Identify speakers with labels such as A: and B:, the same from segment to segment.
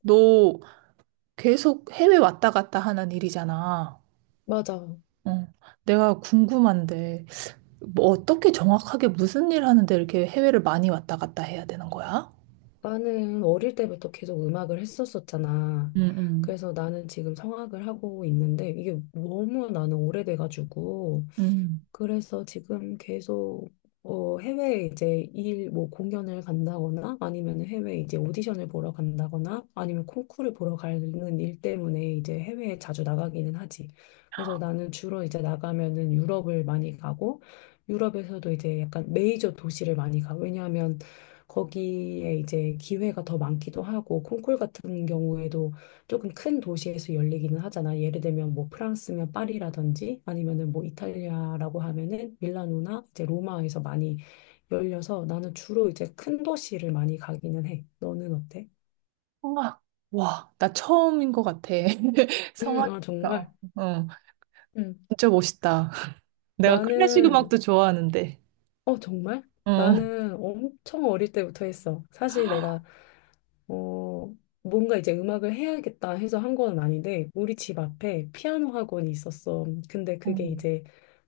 A: 너 계속 해외 왔다 갔다 하는 일이잖아.
B: 맞아.
A: 어. 내가 궁금한데, 어떻게 정확하게 무슨 일 하는데 이렇게 해외를 많이 왔다 갔다 해야 되는 거야?
B: 나는 어릴 때부터 계속 음악을 했었었잖아.
A: 응, 응,
B: 그래서 나는 지금 성악을 하고 있는데 이게 너무 나는 오래돼가지고
A: 응.
B: 그래서 지금 계속 해외에 이제 일, 뭐 공연을 간다거나 아니면 해외 이제 오디션을 보러 간다거나 아니면 콩쿠르 보러 가는 일 때문에 이제 해외에 자주 나가기는 하지. 그래서 나는 주로 이제 나가면은 유럽을 많이 가고 유럽에서도 이제 약간 메이저 도시를 많이 가. 왜냐하면 거기에 이제 기회가 더 많기도 하고 콩쿨 같은 경우에도 조금 큰 도시에서 열리기는 하잖아. 예를 들면 뭐 프랑스면 파리라든지 아니면은 뭐 이탈리아라고 하면은 밀라노나 이제 로마에서 많이 열려서 나는 주로 이제 큰 도시를 많이 가기는 해. 너는 어때?
A: 성악. 와, 나 처음인 것 같아.
B: 아,
A: 성악이니까.
B: 정말.
A: 어, 어,
B: 음.
A: 진짜 멋있다. 내가 클래식
B: 나는,
A: 음악도 좋아하는데.
B: 어, 정말?
A: 어,
B: 나는 엄청 어릴 때부터 했어. 사실 내가, 어, 뭔가 이제 음악을 해야겠다 해서 한 건 아닌데, 우리 집 앞에 피아노 학원이 있었어. 근데
A: 어,
B: 그게 이제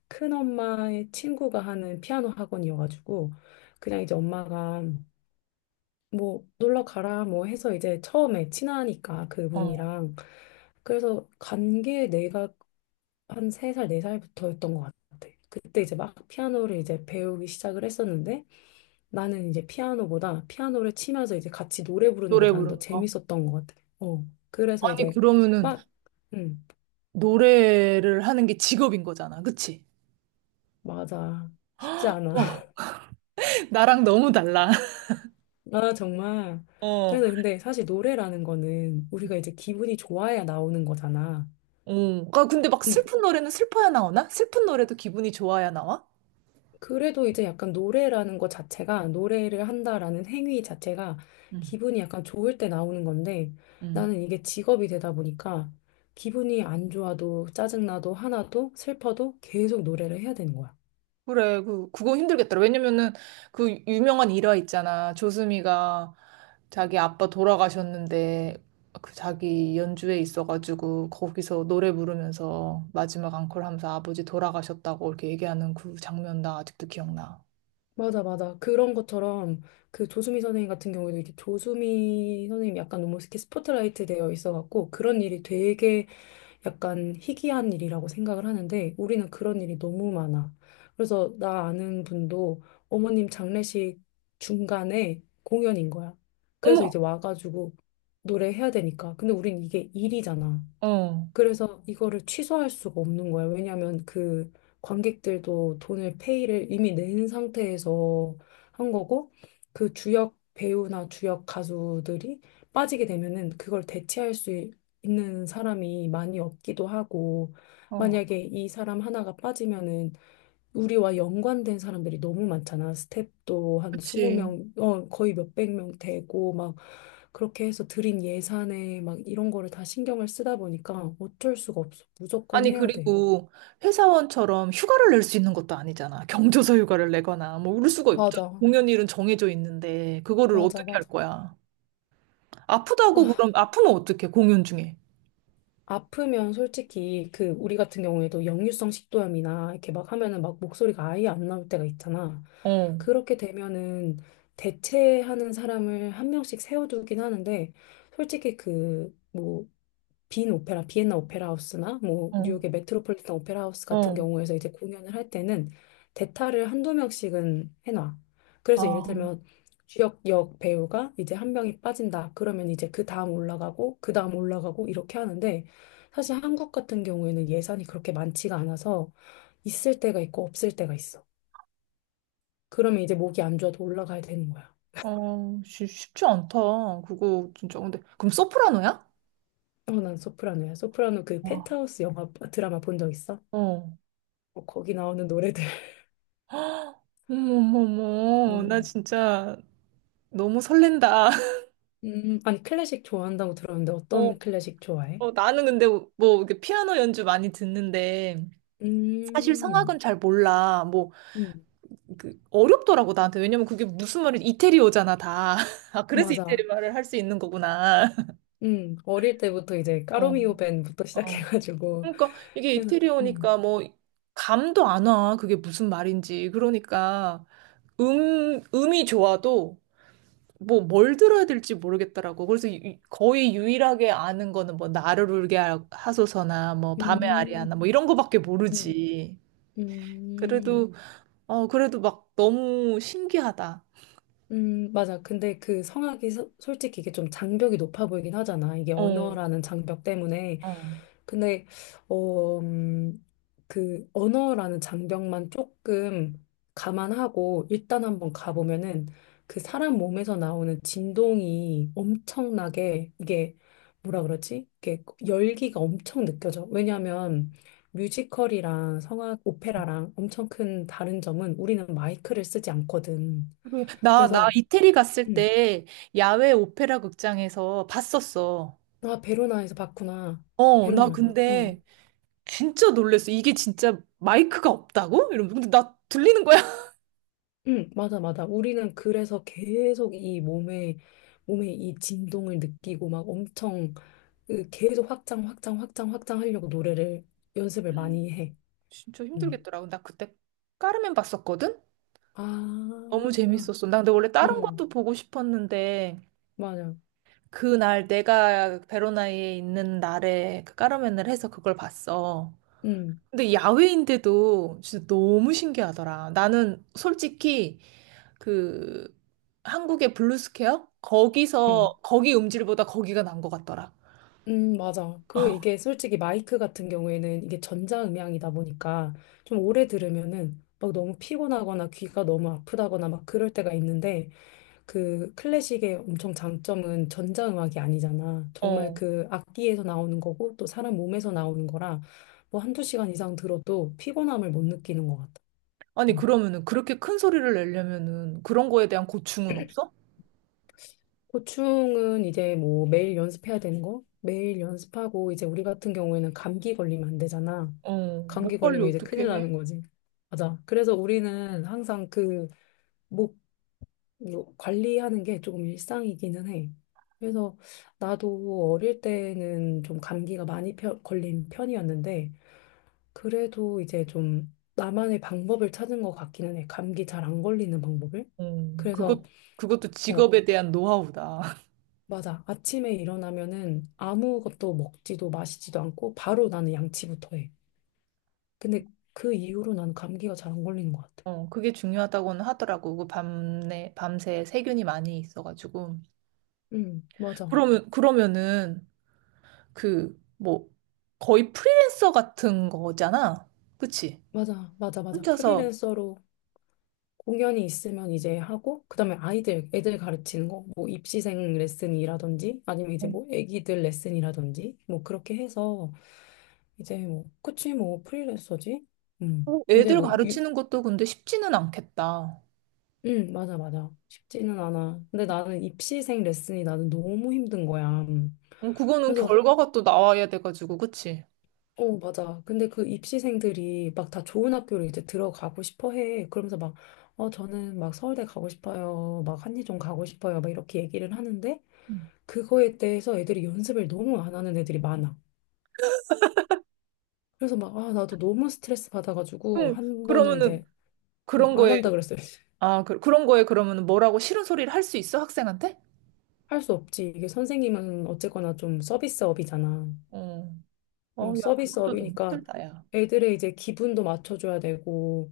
B: 큰엄마의 친구가 하는 피아노 학원이어가지고 그냥 이제 엄마가 뭐 놀러 가라 뭐 해서 이제 처음에 친하니까
A: 어.
B: 그분이랑 그래서 간 게 내가 한 세 살 네살부터였던것 같아. 그때 이제 막 피아노를 이제 배우기 시작을 했었는데 나는 이제 피아노보다 피아노를 치면서 이제 같이 노래 부르는 게
A: 노래
B: 나는 더
A: 부르는 거.
B: 재밌었던 것 같아. 어. 그래서
A: 아니,
B: 이제
A: 그러면은
B: 막, 음,
A: 노래를 하는 게 직업인 거잖아. 그치?
B: 맞아. 쉽지 않아.
A: 와, 나랑 너무 달라.
B: 아, 정말.
A: 어.
B: 그래서 근데 사실 노래라는 거는 우리가 이제 기분이 좋아야 나오는 거잖아.
A: 오, 그 근데 막
B: 음,
A: 슬픈 노래는 슬퍼야 나오나? 슬픈 노래도 기분이 좋아야 나와?
B: 그래도 이제 약간 노래라는 거 자체가, 노래를 한다라는 행위 자체가
A: 응,
B: 기분이 약간 좋을 때 나오는 건데
A: 응,
B: 나는 이게 직업이 되다 보니까 기분이 안 좋아도 짜증나도 하나도 슬퍼도 계속 노래를 해야 되는 거야.
A: 그래, 그거 힘들겠더라. 왜냐면은 그 유명한 일화 있잖아. 조수미가 자기 아빠 돌아가셨는데 그 자기 연주회 있어가지고 거기서 노래 부르면서 마지막 앙콜 하면서 아버지 돌아가셨다고 이렇게 얘기하는 그 장면 나 아직도 기억나.
B: 맞아, 맞아. 그런 것처럼 그 조수미 선생님 같은 경우에도 이게 조수미 선생님 약간 너무 이렇게 스포트라이트 되어 있어갖고 그런 일이 되게 약간 희귀한 일이라고 생각을 하는데 우리는 그런 일이 너무 많아. 그래서 나 아는 분도 어머님 장례식 중간에 공연인 거야. 그래서
A: 어머!
B: 이제 와가지고 노래해야 되니까. 근데 우린 이게 일이잖아.
A: 어,
B: 그래서 이거를 취소할 수가 없는 거예요. 왜냐하면 그 관객들도 돈을 페이를 이미 낸 상태에서 한 거고 그 주역 배우나 주역 가수들이 빠지게 되면은 그걸 대체할 있는 사람이 많이 없기도 하고
A: 어,
B: 만약에 이 사람 하나가 빠지면은 우리와 연관된 사람들이 너무 많잖아. 스텝도 한
A: 그치.
B: 20명, 어, 거의 몇백 명 되고, 막, 그렇게 해서 들인 예산에 막 이런 거를 다 신경을 쓰다 보니까 어쩔 수가 없어. 무조건
A: 아니,
B: 해야 돼.
A: 그리고 회사원처럼 휴가를 낼 수 있는 것도 아니잖아. 경조사 휴가를 내거나, 뭐, 울 수가 없잖아.
B: 맞아,
A: 공연일은 정해져 있는데, 그거를
B: 맞아,
A: 어떻게 할
B: 맞아.
A: 거야? 아프다고
B: 아,
A: 그럼, 아프면 어떡해, 공연 중에.
B: 아프면 솔직히 그 우리 같은 경우에도 역류성 식도염이나 이렇게 막 하면은 막 목소리가 아예 안 나올 때가 있잖아.
A: 어,
B: 그렇게 되면은 대체하는 사람을 한 명씩 세워두긴 하는데 솔직히 그뭐 빈 오페라, 비엔나 오페라 하우스나 뭐
A: 어,
B: 뉴욕의 메트로폴리탄 오페라 하우스 같은
A: 어.
B: 경우에서 이제 공연을 할 때는 대타를 1~2명씩은 해놔. 그래서 예를
A: 아,
B: 들면 주역 역 배우가 이제 한 명이 빠진다. 그러면 이제 그 다음 올라가고 그 다음 올라가고 이렇게 하는데 사실 한국 같은 경우에는 예산이 그렇게 많지가 않아서 있을 때가 있고 없을 때가 있어. 그러면 이제 목이 안 좋아도 올라가야 되는 거야.
A: 어, 쉽지 않다. 그거 진짜. 근데, 그럼 소프라노야?
B: 어, 난 소프라노야. 소프라노 그
A: 와,
B: 펜트하우스 영화 드라마 본 적 있어?
A: 어.
B: 어, 거기 나오는 노래들. 뭐,
A: 어머머머, 나 진짜 너무 설렌다.
B: 아니 클래식 좋아한다고 들었는데
A: 어,
B: 어떤 클래식 좋아해?
A: 어, 나는 근데 뭐, 이렇게 피아노 연주 많이 듣는데, 사실 성악은
B: 음,
A: 잘 몰라. 뭐,
B: 음,
A: 그 어렵더라고 나한테 왜냐면 그게 무슨 말이 이태리어잖아 다. 아 그래서 이태리
B: 맞아.
A: 말을 할 수 있는 거구나.
B: 어릴 때부터 이제
A: 어,
B: 까로미오 밴부터
A: 어.
B: 시작해가지고
A: 그러니까 이게
B: 그래서 음,
A: 이태리어니까 뭐 감도 안 와. 그게 무슨 말인지. 그러니까 음이 좋아도 뭐 뭘 들어야 될지 모르겠더라고. 그래서 거의 유일하게 아는 거는 뭐 나를 울게 하소서나 뭐 밤의 아리아나
B: 음,
A: 뭐 이런 거밖에
B: 음,
A: 모르지.
B: 음.
A: 그래도 어 그래도 막 너무 신기하다.
B: 맞아. 근데 그 성악이 솔직히 이게 좀 장벽이 높아 보이긴 하잖아. 이게
A: 어,
B: 언어라는 장벽 때문에.
A: 어.
B: 근데, 어, 그 언어라는 장벽만 조금 감안하고 일단 한번 가보면은 그 사람 몸에서 나오는 진동이 엄청나게 이게 뭐라 그러지? 이게 열기가 엄청 느껴져. 왜냐하면 뮤지컬이랑 성악, 오페라랑 엄청 큰 다른 점은 우리는 마이크를 쓰지 않거든.
A: 그리고 나
B: 그래서
A: 이태리 갔을
B: 응.
A: 때 야외 오페라 극장에서 봤었어.
B: 아, 베로나에서 봤구나.
A: 어,
B: 베로나
A: 나
B: 맞나? 어.
A: 근데 진짜 놀랬어. 이게 진짜 마이크가 없다고? 이러면서. 근데 나 들리는 거야.
B: 응, 맞아, 맞아. 우리는 그래서 계속 이 몸에, 몸에 이 진동을 느끼고 막 엄청 그 계속 확장, 확장, 확장, 확장 하려고 노래를 연습을 많이 해.
A: 진짜
B: 응.
A: 힘들겠더라고. 나 그때 까르멘 봤었거든?
B: 아,
A: 너무 재밌었어. 나 근데 원래 다른
B: 응,
A: 것도 보고 싶었는데
B: 맞아.
A: 그날 내가 베로나에 있는 날에 그 까르멘을 해서 그걸 봤어.
B: 응,
A: 근데 야외인데도 진짜 너무 신기하더라. 나는 솔직히 그 한국의 블루스퀘어?
B: 응,
A: 거기서 거기 음질보다 거기가 난 것 같더라.
B: 응, 맞아. 그리고 이게 솔직히 마이크 같은 경우에는 이게 전자음향이다 보니까 좀 오래 들으면은 막 너무 피곤하거나 귀가 너무 아프다거나 막 그럴 때가 있는데 그 클래식의 엄청 장점은 전자음악이 아니잖아. 정말
A: 어.
B: 그 악기에서 나오는 거고 또 사람 몸에서 나오는 거라 뭐 1~2시간 이상 들어도 피곤함을 못 느끼는 것 같아.
A: 아니
B: 음.
A: 그러면은 그렇게 큰 소리를 내려면은 그런 거에 대한 고충은 없어?
B: 고충은 이제 뭐 매일 연습해야 되는 거? 매일 연습하고 이제 우리 같은 경우에는 감기 걸리면 안 되잖아.
A: 어.
B: 감기
A: 목 관리
B: 걸리면 이제
A: 어떻게
B: 큰일
A: 해?
B: 나는 거지. 맞아. 그래서 우리는 항상 그목 이거 관리하는 게 조금 일상이기는 해. 그래서 나도 어릴 때는 좀 감기가 많이 걸린 편이었는데, 그래도 이제 좀 나만의 방법을 찾은 것 같기는 해. 감기 잘 안 걸리는 방법을.
A: 어.
B: 그래서,
A: 그것 그것도
B: 어,
A: 직업에 대한 노하우다.
B: 맞아. 아침에 일어나면은 아무것도 먹지도 마시지도 않고, 바로 나는 양치부터 해. 근데 그 이후로 나는 감기가 잘 안 걸리는 것 같아.
A: 어, 그게 중요하다고는 하더라고. 그 밤에 밤새 세균이 많이 있어가지고.
B: 응, 맞아.
A: 그러면은 그 뭐 거의 프리랜서 같은 거잖아. 그치?
B: 맞아, 맞아, 맞아.
A: 혼자서
B: 프리랜서로 공연이 있으면 이제 하고, 그다음에 아이들, 애들 가르치는 거, 뭐 입시생 레슨이라든지, 아니면 이제
A: 어.
B: 뭐 애기들 레슨이라든지, 뭐 그렇게 해서, 이제 뭐, 그치, 뭐 프리랜서지?
A: 어,
B: 이제
A: 애들
B: 뭐, 유,
A: 가르치는 것도 근데 쉽지는 않겠다.
B: 맞아, 맞아. 쉽지는 않아. 근데 나는 입시생 레슨이 나는 너무 힘든 거야.
A: 어, 그거는
B: 그래서,
A: 결과가 또 나와야 돼가지고, 그치?
B: 어, 맞아. 근데 그 입시생들이 막 다 좋은 학교로 이제 들어가고 싶어 해. 그러면서 막, 어, 저는 막 서울대 가고 싶어요. 막 한예종 가고 싶어요. 막 이렇게 얘기를 하는데,
A: 음.
B: 그거에 대해서 애들이 연습을 너무 안 하는 애들이 많아. 그래서 막, 아, 나도 너무 스트레스 받아가지고,
A: 응,
B: 한 번은 이제,
A: 그런
B: 안
A: 거에,
B: 한다 그랬어요.
A: 아, 그, 런 거에 그러면은 뭐라고 싫은 소리를 할 수 있어, 학생한테?
B: 할 수 없지. 이게 선생님은 어쨌거나 좀 서비스업이잖아.
A: 어,
B: 어,
A: 어, 야, 그것도 너무
B: 서비스업이니까
A: 힘들다, 야.
B: 애들의 이제 기분도 맞춰줘야 되고,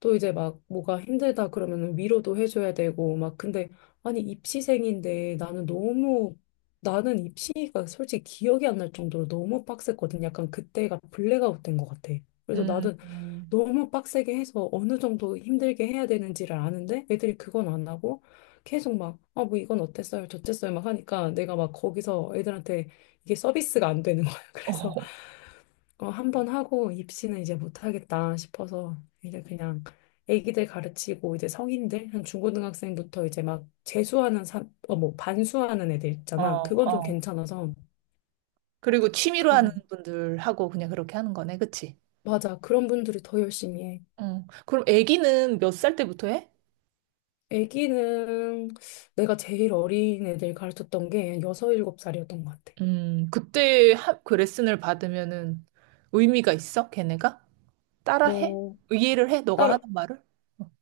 B: 또 이제 막 뭐가 힘들다 그러면 위로도 해줘야 되고, 막 근데, 아니, 입시생인데 나는 너무, 나는 입시가 솔직히 기억이 안 날 정도로 너무 빡셌거든. 약간 그때가 블랙아웃 된 것 같아. 그래서
A: 음,
B: 나도
A: 음.
B: 너무 빡세게 해서 어느 정도 힘들게 해야 되는지를 아는데 애들이 그건 안 하고 계속 막, 아, 뭐 이건 어땠어요? 저쨌어요? 막 하니까 내가 막 거기서 애들한테 이게 서비스가 안 되는 거야. 그래서
A: 어,
B: 어, 한 번 하고 입시는 이제 못 하겠다 싶어서 이제 그냥 애기들 가르치고 이제 성인들 한 중고등학생부터 이제 막 재수하는 뭐 반수하는 애들
A: 어,
B: 있잖아. 그건 좀
A: 어.
B: 괜찮아서
A: 그리고 취미로 하는
B: 그런
A: 분들하고 그냥 그렇게 하는 거네, 그치?
B: 맞아. 그런 분들이 더 열심히 해.
A: 응. 그럼 애기는 몇 살 때부터 해?
B: 아기는 내가 제일 어린 애들 가르쳤던 게 여섯, 일곱 살이었던 것 같아.
A: 그 레슨을 받으면은 의미가 있어, 걔네가? 따라해?
B: 어,
A: 이해를 해? 너가
B: 딸,
A: 하는 말을?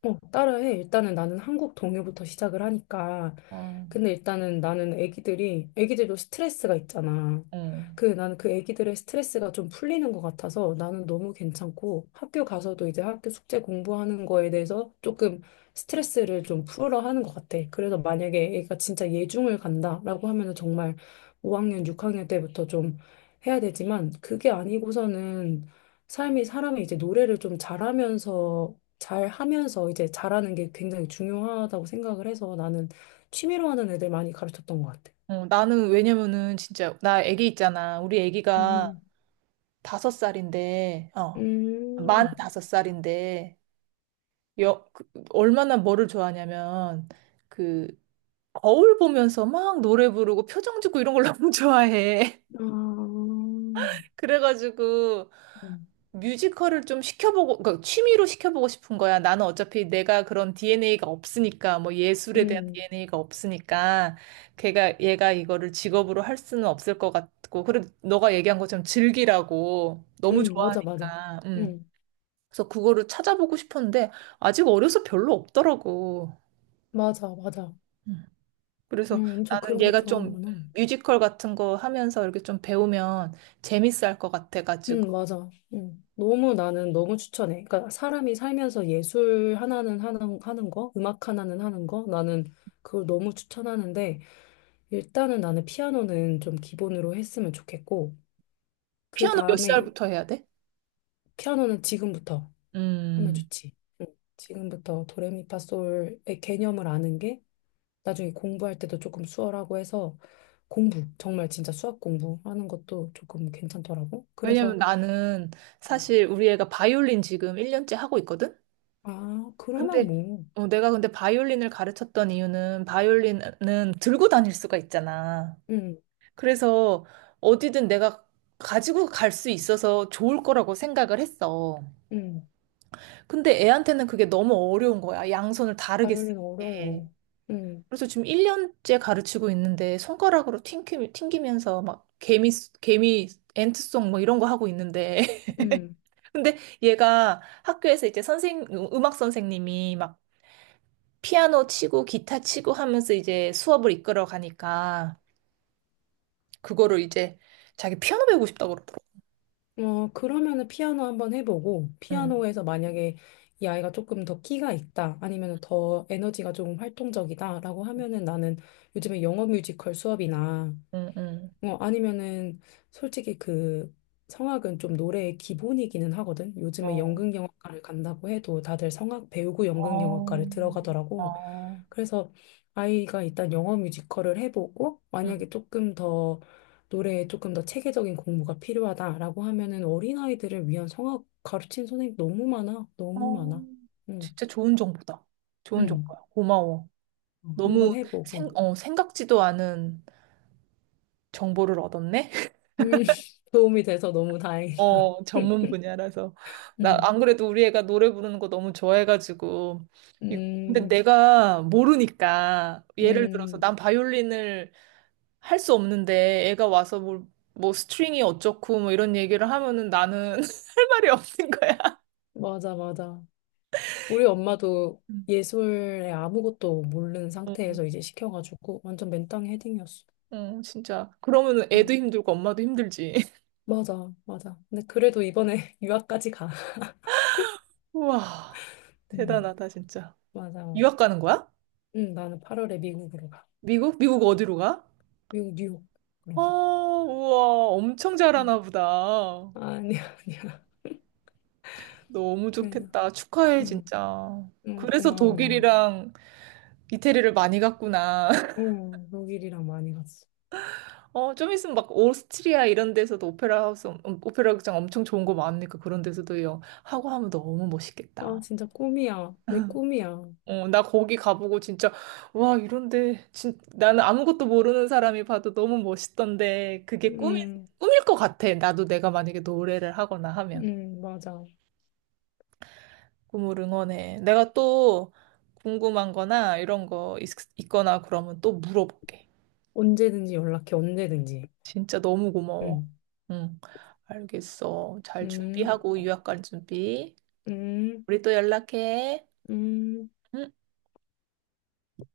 B: 따라 해. 일단은 나는 한국 동요부터 시작을 하니까.
A: 어,
B: 근데 일단은 나는 애기들이, 애기들도 스트레스가 있잖아.
A: 어,
B: 그, 나는 그 애기들의 스트레스가 좀 풀리는 것 같아서 나는 너무 괜찮고 학교 가서도 이제 학교 숙제 공부하는 거에 대해서 조금 스트레스를 좀 풀어 하는 것 같아. 그래서 만약에 애가 진짜 예중을 간다라고 하면은 정말 5학년, 6학년 때부터 좀 해야 되지만 그게 아니고서는 삶이 사람이 이제 노래를 좀 잘하면서 잘 하면서 이제 잘하는 게 굉장히 중요하다고 생각을 해서 나는 취미로 하는 애들 많이 가르쳤던 것 같아.
A: 어, 나는 왜냐면은 진짜 나 애기 있잖아. 우리 애기가
B: 음,
A: 다섯 살인데, 어, 만
B: 음,
A: 다섯 살인데, 여, 그, 얼마나 뭐를 좋아하냐면 그 거울 보면서 막 노래 부르고 표정 짓고 이런 걸 너무 좋아해.
B: 아,
A: 그래가지고 뮤지컬을 좀 시켜보고, 그러니까 취미로 시켜보고 싶은 거야. 나는 어차피 내가 그런 DNA가 없으니까, 뭐 예술에 대한
B: 음.
A: DNA가 없으니까, 얘가 이거를 직업으로 할 수는 없을 것 같고, 그리고 너가 얘기한 것처럼 즐기라고 너무
B: 맞아, 맞아.
A: 좋아하니까,
B: 음,
A: 그래서 그거를 찾아보고 싶었는데, 아직 어려서 별로 없더라고.
B: 맞아, 맞아.
A: 음. 그래서
B: 엄청
A: 나는
B: 그런 걸
A: 얘가 좀
B: 좋아하는구나.
A: 뮤지컬 같은 거 하면서 이렇게 좀 배우면 재밌어 할 것 같아가지고,
B: 맞아. 너무 나는 너무 추천해. 그러니까 사람이 살면서 예술 하나는 하는, 하는 거, 음악 하나는 하는 거, 나는 그걸 너무 추천하는데, 일단은 나는 피아노는 좀 기본으로 했으면 좋겠고, 그
A: 피아노 몇
B: 다음에
A: 살부터 해야 돼?
B: 피아노는 지금부터 하면
A: 음.
B: 좋지. 응. 지금부터 도레미파솔의 개념을 아는 게 나중에 공부할 때도 조금 수월하고 해서 공부, 정말 진짜 수학 공부하는 것도 조금 괜찮더라고. 그래서
A: 왜냐면 나는
B: 음.
A: 사실 우리 애가 바이올린 지금 1년째 하고 있거든?
B: 아, 그러면
A: 근데
B: 뭐.
A: 어, 내가 근데 바이올린을 가르쳤던 이유는 바이올린은 들고 다닐 수가 있잖아.
B: 응,
A: 그래서 어디든 내가 가지고 갈 수 있어서 좋을 거라고 생각을 했어.
B: 응.
A: 근데 애한테는 그게 너무 어려운 거야. 양손을 다르게 쓰는
B: 바이올린
A: 게.
B: 어려워. 응,
A: 그래서 지금 1년째 가르치고 있는데 손가락으로 튕기면서 막 개미 엔트송 뭐 이런 거 하고 있는데
B: 응.
A: 근데 얘가 학교에서 이제 음악 선생님이 막 피아노 치고 기타 치고 하면서 이제 수업을 이끌어 가니까 그거를 이제 자기 피아노 배우고 싶다고 그러더라고.
B: 어, 그러면은 피아노 한번 해보고,
A: 응,
B: 피아노에서 만약에 이 아이가 조금 더 끼가 있다, 아니면 더 에너지가 좀 활동적이다라고 하면은 나는 요즘에 영어 뮤지컬 수업이나,
A: 응, 응.
B: 어, 아니면은 솔직히 그 성악은 좀 노래의 기본이기는 하거든. 요즘에
A: 어,
B: 연극영화과를 간다고 해도 다들 성악 배우고
A: 어,
B: 연극영화과를 들어가더라고.
A: 어,
B: 그래서 아이가 일단 영어 뮤지컬을 해보고
A: 응.
B: 만약에 조금 더 노래에 조금 더 체계적인 공부가 필요하다라고 하면은 어린아이들을 위한 성악 가르친 선생님 너무 많아.
A: 어,
B: 너무 많아. 응.
A: 진짜 좋은 정보다. 좋은
B: 응.
A: 정보야. 고마워.
B: 어,
A: 너무
B: 한번 해보고.
A: 생각지도 않은 정보를 얻었네.
B: 음, 도움이 돼서 너무 다행이다.
A: 어, 전문 분야라서. 나
B: 음,
A: 안 그래도 우리 애가 노래 부르는 거 너무 좋아해가지고. 이- 근데
B: 음,
A: 내가 모르니까 예를 들어서
B: 음,
A: 난 바이올린을 할 수 없는데 뭐 스트링이 어쩌고 뭐 이런 얘기를 하면은 나는 할 말이 없는 거야.
B: 맞아, 맞아. 우리 엄마도
A: 음.
B: 예술에 아무것도 모르는
A: 어,
B: 상태에서 이제 시켜가지고 완전 맨땅에 헤딩이었어.
A: 어, 진짜. 그러면은 애도
B: 응.
A: 힘들고 엄마도 힘들지.
B: 맞아, 맞아. 근데 그래도 이번에 유학까지 가.
A: 우와,
B: 음,
A: 대단하다, 진짜.
B: 맞아, 맞아.
A: 유학 가는 거야?
B: 응, 나는 8월에 미국으로 가.
A: 미국? 미국 어디로 가?
B: 미국, 뉴욕.
A: 아,
B: 그런 가.
A: 우와, 엄청
B: 응.
A: 잘하나 보다.
B: 아, 아니야, 아니야.
A: 너무
B: 그래서,
A: 좋겠다. 축하해,
B: 응,
A: 진짜.
B: 응,
A: 그래서
B: 고마워.
A: 독일이랑 이태리를 많이 갔구나.
B: 어, 독일이랑 많이 갔어.
A: 어, 좀 있으면 막 오스트리아 이런 데서도 오페라 하우스, 오페라 극장 엄청 좋은 거 많으니까 그런 데서도 하고 하면 너무
B: 아,
A: 멋있겠다.
B: 진짜 꿈이야. 내 꿈이야.
A: 어, 나 거기 가보고 와, 나는 아무것도 모르는 사람이 봐도 너무 멋있던데,
B: 응,
A: 꿈일 것 같아. 나도 내가 만약에 노래를 하거나 하면.
B: 응, 맞아.
A: 꿈을 응원해. 내가 또 궁금한 거나 있거나 그러면 또 물어볼게.
B: 언제든지 연락해, 언제든지.
A: 진짜 너무 고마워.
B: 응,
A: 응, 알겠어. 잘
B: 응,
A: 준비하고 유학 갈 준비.
B: 응,
A: 우리 또 연락해.
B: 응.
A: 응.